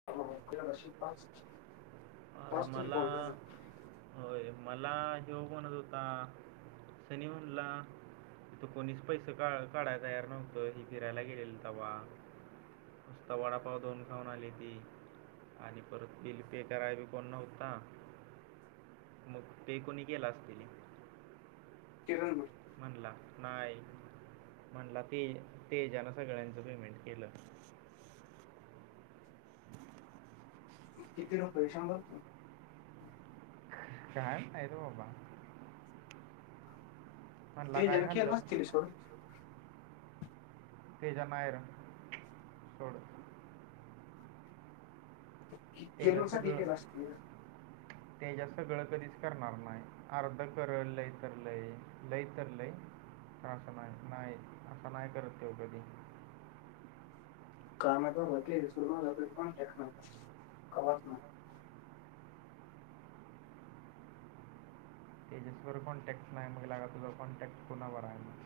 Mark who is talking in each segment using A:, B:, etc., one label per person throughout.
A: [unintelligible]
B: अरे
A: पाच तरी
B: मला
A: कॉल
B: होय मला हेऊ म्हणत होता. त्यांनी म्हनला. त कोणीच पैस का काढायला तयार नव्हतं हे फिरायला गेलेल तवा. आता वडापाव दोन खाऊन आली ती आणि परत पिलपेक. करायला बी कोण नव्हता मग तेे कोणी केला असतील?
A: किरण नी.
B: म्हणला नाही म्हणला ते तेजान सगळ्यांचं पेमेंट केलं.
A: किती रुपये सांगा.
B: काय नाही र बाबा. म्हणला
A: तेजान
B: काय खाल्लं
A: केला असतील हिशोब.
B: तेज्या नाय र सोड.
A: रिकामा ऑडिओ
B: तेजा सगळ... तेज्या सगळं कधीच करणार नाही अर्ध कर लय तर लय लय तर लय. [unintelligible]
A: [unintelligible]
B: तेजसवर कॉन्टॅक्ट नाही मग लेका तुझा कॉन्टॅक्ट कोणावर राहिला?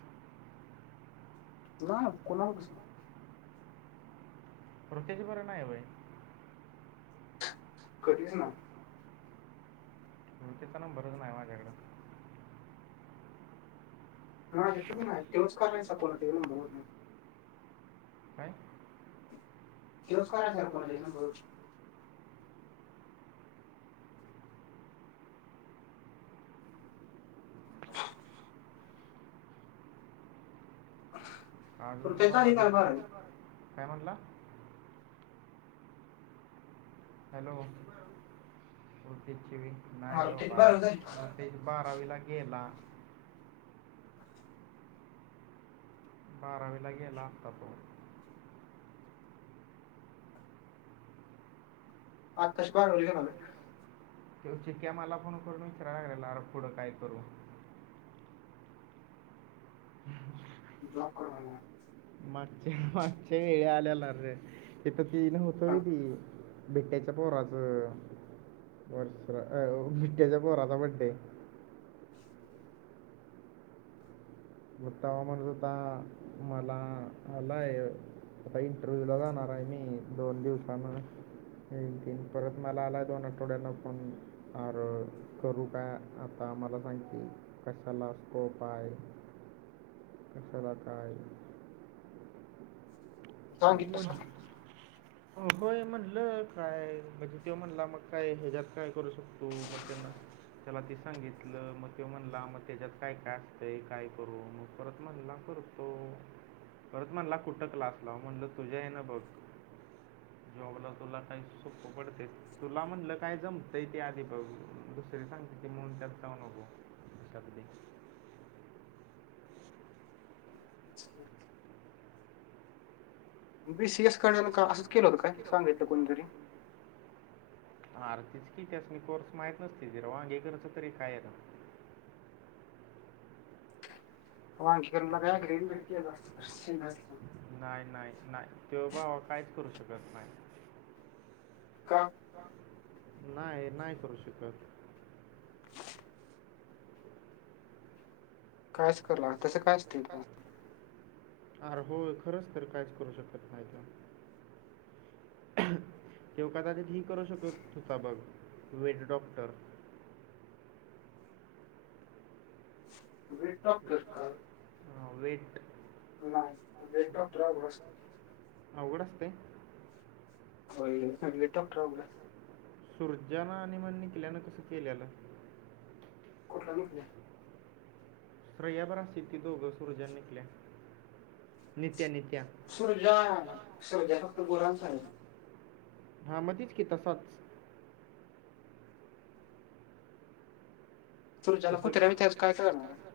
A: कुणाल, कुणालपाशी.
B: प्रतीक वर नाय व्हय.
A: कधीच नाहीं.
B: [unintelligible] नंबरच नाय माझ्याकडे.
A: [unintelligible]
B: काय?
A: [unintelligible]
B: [unintelligible]
A: तर ते झाली काय बारावी
B: काय म्हनला? हॅलो.
A: मला त्याची बारावी झाली का
B: [unintelligible] एक बारावीला गेला. बारावीला गेला अत्ता तो.
A: आत्ताश बाहेर गेला तो.
B: ते चितक्या मला फोन करून विचाराय लागल अरे पुढं काय करू?
A: जॉब कर म्हन.
B: मागच्या मागच्या वेळे आलेणार रे तिथ बेन होत तें. बिट्ट्याच्या पोराचं वर्स बिट्ट्याच्या पोराचा बड्डे हाय. होता ओ म्हनलं त मला आला. आता इंटरव्यूला जाणार आहे मी दोन दिवसान. एक तीन परत मला आला दोन आठवड्याला फोन. अर करू काय आता मला सांग की कशाला स्कोप हाय? [unintelligible]
A: [unintelligible]
B: हो होय? म्हणलं काय म्हणजे तेव म्हणला मग काय ह्याच्यात काय करू शकतो मग त्यांना त्याला ते सांगितलं मग ततो म्हणला मग त्याच्यात काय काय असतं काय करू मग परत म्हणला करू
A: [unintelligible]
B: परत म्हणला कुठं क्लास लाव म्हणलं तुझ्या हे ना बघ. जॉबला तुला काही सोप्प पडते. तुला म्हटलं काय जमत इ ती आधी भाऊ दुसरी सांगते की म्हून त्यात जाऊ नको. क
A: ब [unintelligible] बीसी एस
B: पी सी
A: करण्याने का असंच
B: काढून
A: केलं होत काय
B: असं होतं
A: सांगितलं कोणीतरी?
B: हरतीच कितीस मी कोर्स माहित नसतेत र हेे करचं तरी काय ना
A: हवांगकर
B: आणखी
A: लागय गरी मिकी
B: काय
A: ब
B: नाही नाही नाही ते बा काहीच करू शकत नाही.
A: का?
B: नाही नाही करू शिकत.
A: कायच
B: काय
A: कला तसं
B: असतं
A: कायचतील प
B: अर हो खरंच तर काहीच करू शकत नाहीत. तेव कदाचित ह करू शकत तोचा बघ वेट डॉक्टर
A: वेट डॉक्टर का?
B: वेट
A: नाय मी डॉक्टर अवघड असते.
B: अवघड असतय?
A: [unintelligible]
B: सूरज्यां आणि म निकल्यानं कसं केलेलं?
A: पला
B: श्रेया बर असतेत ती दोघं सूरज्या, निघल्या, नित्या नित्या.
A: सुरजा
B: सूर्या
A: सर्जा फक्त
B: सूर्या
A: गुरांचा आहे.
B: कोणाचं? हा मधच की तसांच. तसं
A: सुरजाला
B: सूर्याला
A: कुत्र्याचं काय
B: कुत्र्याने
A: कळणार
B: त्याच
A: नाय.
B: झालं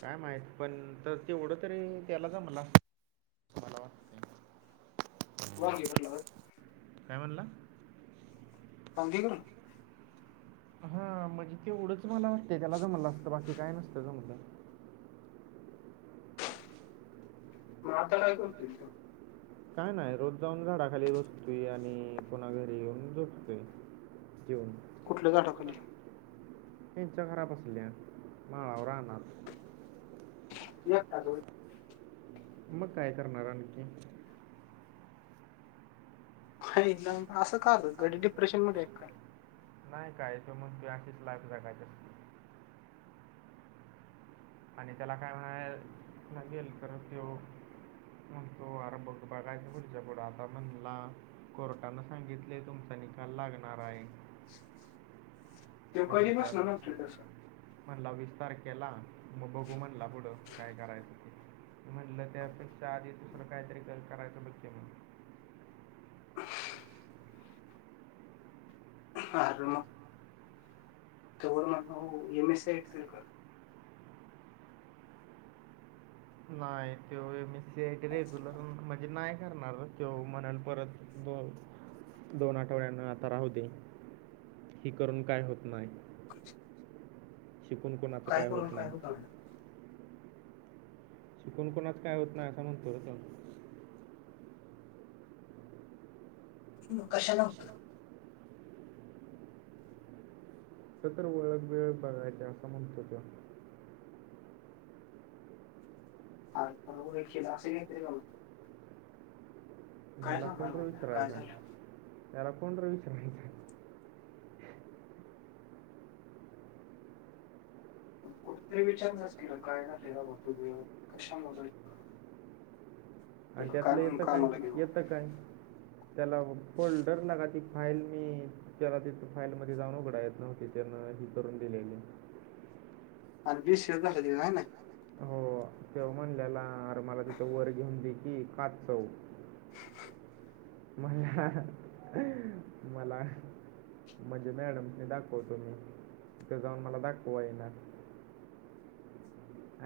B: काय माहित पण तर तेवढं तरी त्याला जा मला वाटतंय.
A: मग फलावर
B: काय म्हणला?
A: समज ग?
B: हा म्हणजे तेवढंच मला वाटते त्याला जमलं असतं बाकी काय नसतं जमलं.
A: म आता काय करतोयस त्यो?
B: काय नाही रोज जाऊन झाडाखाली बसतोय आणि पुणा घरी येऊन झोपतोय. येेऊन
A: कुठल्या झाडा खाली?
B: हिंच्या खराब असल्या माळावर रानात
A: एकटाच होय.
B: मग काय करणार आणखी?
A: असं का र घडी डिप्रेशन मध्ये का?
B: नाही काय तो मग त अशीच लाईफ जायच्या आणि त्याला काय म्हणा लागेल त्यो तो व बघकायच पुुच्या पड आता म्हणला कोर्टानं सांगितलेय तुमचा निकाल लागणार आहे.
A: तो
B: तर
A: कधीपासून
B: ह्याच्यात
A: म्हणतोय तसा?
B: म्हणला विस्तार केला मा बघू म्हणला पुढं काय करायचं. म्हटलं त्यापेक्ष आधी दुसरं कायतरी ग करायचं ब्य म्हण
A: ह मग तवर म एम एस आयटी का
B: नाही ते मी सी आयट रेग्युलर म्हणजे नाही करणार ते म्हणाल परत दोन दोन आठवड्यांना आता राहू दे ही करून काय होत नाही
A: अ
B: शीकून कोणाचं काय होत नाही
A: म्हणलं.
B: कोणकोणत काय होत नाही असं म्हणतो र
A: ह कशा
B: तो तर ओळख वेळ बघायच असं म्हणतो त
A: ह ओळखीचं असेल कायतरी
B: ह्याला
A: सांगणार
B: कोण र
A: म्हणला काय
B: विचारायचं
A: झालं
B: ह्याला कोण र विचारायचं
A: कुठेतरी विचारणारच की काय ना ते कशामुळे
B: आणि
A: तुला
B: त्यातलं
A: म्हणून
B: येतं काय
A: कामाला घेऊ
B: येतं काय त्याला फोल्डर लागा ती फाईल मी त्याला तिथ फाईल मध्ये जाऊन उघडा येत नव्हते त्यांना ही करून दिलेली
A: आणि बी. सी. ए झालं त्याच हाय ना
B: हो तेव्हा म्हणलेला अरे मला तिथं वर घेऊन दे की काच चव मला मला म्हणजे मॅडमने दाखवतो मी तिथं जाऊन मला दाखवा येणार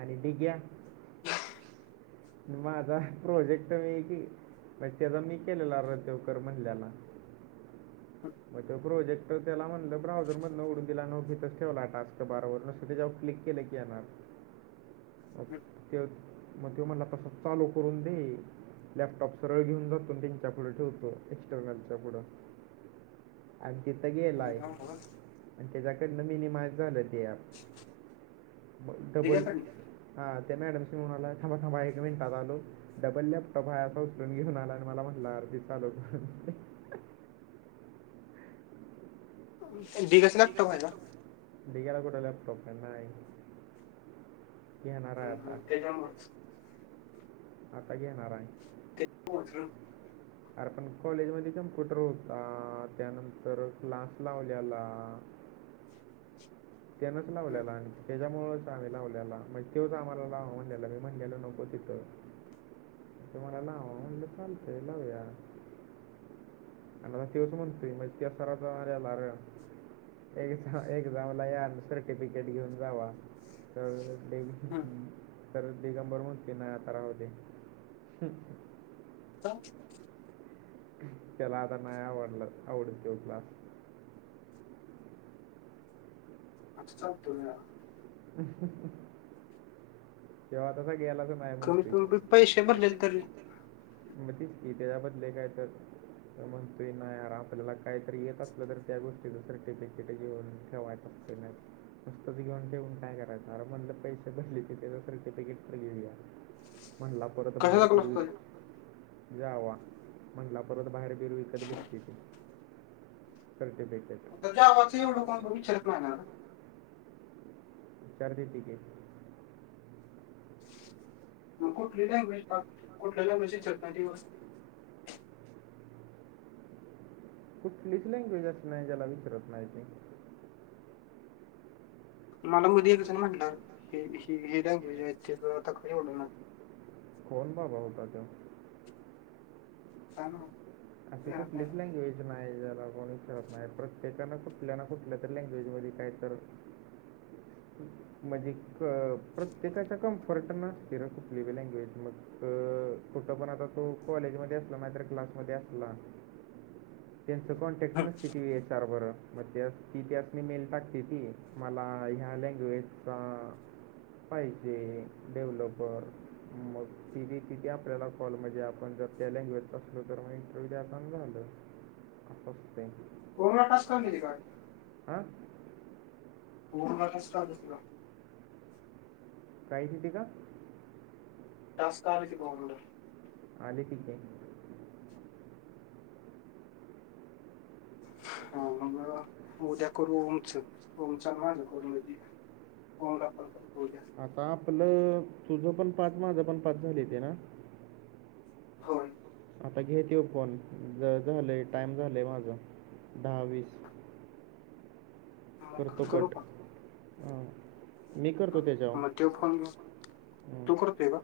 B: आणि दिग्या
A: ह
B: माझ प्रोजेक्ट मी पण तेचा मी केलेला र तो कर म्हणल्याला मग तो प्रोजेक्टर त्याला म्हणलं ब्राऊझर मधे नवडून दिला आणि इथेच ठेवला टास्क बारवर नुसत त्याच्यावर क्लिक केले क येणार म ते मग ते मला तस चालू करून दे लॅपटॉप सरळ घेऊन जातून त्यांच्या पुढं ठेवतो एक्स्टर्नलच्या पुढं तिथे गेलाय
A: दिघा म्हणा
B: आणि त्याच्याकडनं मिनिमाइज झालं ते डबल
A: दिघ्याकडनं
B: हा त्या मॅडमशी म्हणाला थांबा थांबा आहे एक मिनिटात आलो डबल लॅपटॉप आहे असा उचलून घेऊन आला आणि मला म्हटलं अर दे चालू करुन
A: दिघ्याचा
B: एकच
A: आहे ना
B: लॅपटॉप आहे दिग्याला कुठे लॅपटॉप आहे नाय घेणार आहे आता
A: त्याच्यामुळेच
B: आता घेणार आहे
A: ते
B: अर पण कॉलेज मध्ये कम्प्युटर होता त्यानंतर क्लास लावल्याला त्यानेच लावल्याला आणि त्याच्या मुळेच आम्ही लावल्याला म तोच आम्हाला लाव म्हणलेला मी म्हणलेलो नको तिथं ते मला नाव म्हणलं चालतय लवूया आणि तोच म्हणतोय म्हणज त्या सरांचा एक्झामला या सर्टिफिकेट घेऊन जावा
A: हां
B: तर दिगंबर म्हणतोय नाही आता राहूदे
A: चा
B: त्याला आता नाही आवडलं आवडत तो क्लास
A: अस चालत होय
B: तेव्हा तसा गेलाच नाही
A: कमीत
B: म्हणतोय
A: कमी पैसे भरले का र
B: मग तीच की त्याच्या बदले काय तर तर म्हणतो नाही यार आपल्याला काहीतरी येत असलं तर त्या गोष्टीच सर्टिफिकेट घेऊन ठेवायच असत नुसतंच घेऊन ठेवून काय करायच आर पैसे भरलेत त्याच सर्टिफिकेट तर घेऊया म्हणाला म्हणलं
A: कशा लागला होता
B: परत बाहेर जावा विकत भेटीत सर्टिफिकेट तर
A: जावाचं एवढं
B: गावाचं
A: कोण विच्ारत
B: मोठं
A: नाहीहिणार
B: चारदी तके
A: मग कुठली लँग्वेज कुठल्या लँग्वेजची चलवस्
B: कूपिस लँंग्वेज अस नाही जला विचरत नाही थिक
A: मला मग एकसं
B: मध्ये
A: नाही
B: एक म्हणतात
A: म्हटणार हे लँग्वेज आहे तर आता क बोलणार
B: कोण बाबा होता त
A: का ना
B: असे कुठलीच लँग्वेज नाहीला कोणीरत नाही प्रत्येकान कुठल्या ना कुठल्या त लँग्वेज म काहीत म्हणजे प्रत्येकाच्या कम्फर्ट न असतील र कुठ लि लँग्वेज मग तर कुठं पण आता तो कॉलेजमध्येध्ये असला मत्र क्लासमध्ये असला
A: [inaudible]
B: त्यांचं कॉन्टॅक्ट न स्िती सारबरं मग त्या ती त्यास मी मेल टाकते ती मला ह्या लँग्वेजचा फाई जी डेव्हलपर मग टी व्ही तिथ आपल्याला कॉल म्हणजे आपण जर त्या लँ्वेज असलो तर ल अ
A: कोरोना टास कर त का
B: हा
A: को क कष्टाजतथ
B: काय तिथे का
A: त्यास्था पवो
B: आले ठीक आहे
A: हा मग उद्या करून उंच ंचाल करून बोड आपणून
B: आता आपलं तुझ पण पाच माझं पण पाच झाली ते ना
A: हो
B: आता घेत ये ओपन ज झालंय टाइम झालाय माझं दहावीीस
A: मग करू
B: करतकट
A: का
B: मी करतो त्याच्यावर
A: मग तो फोन तू करतोय का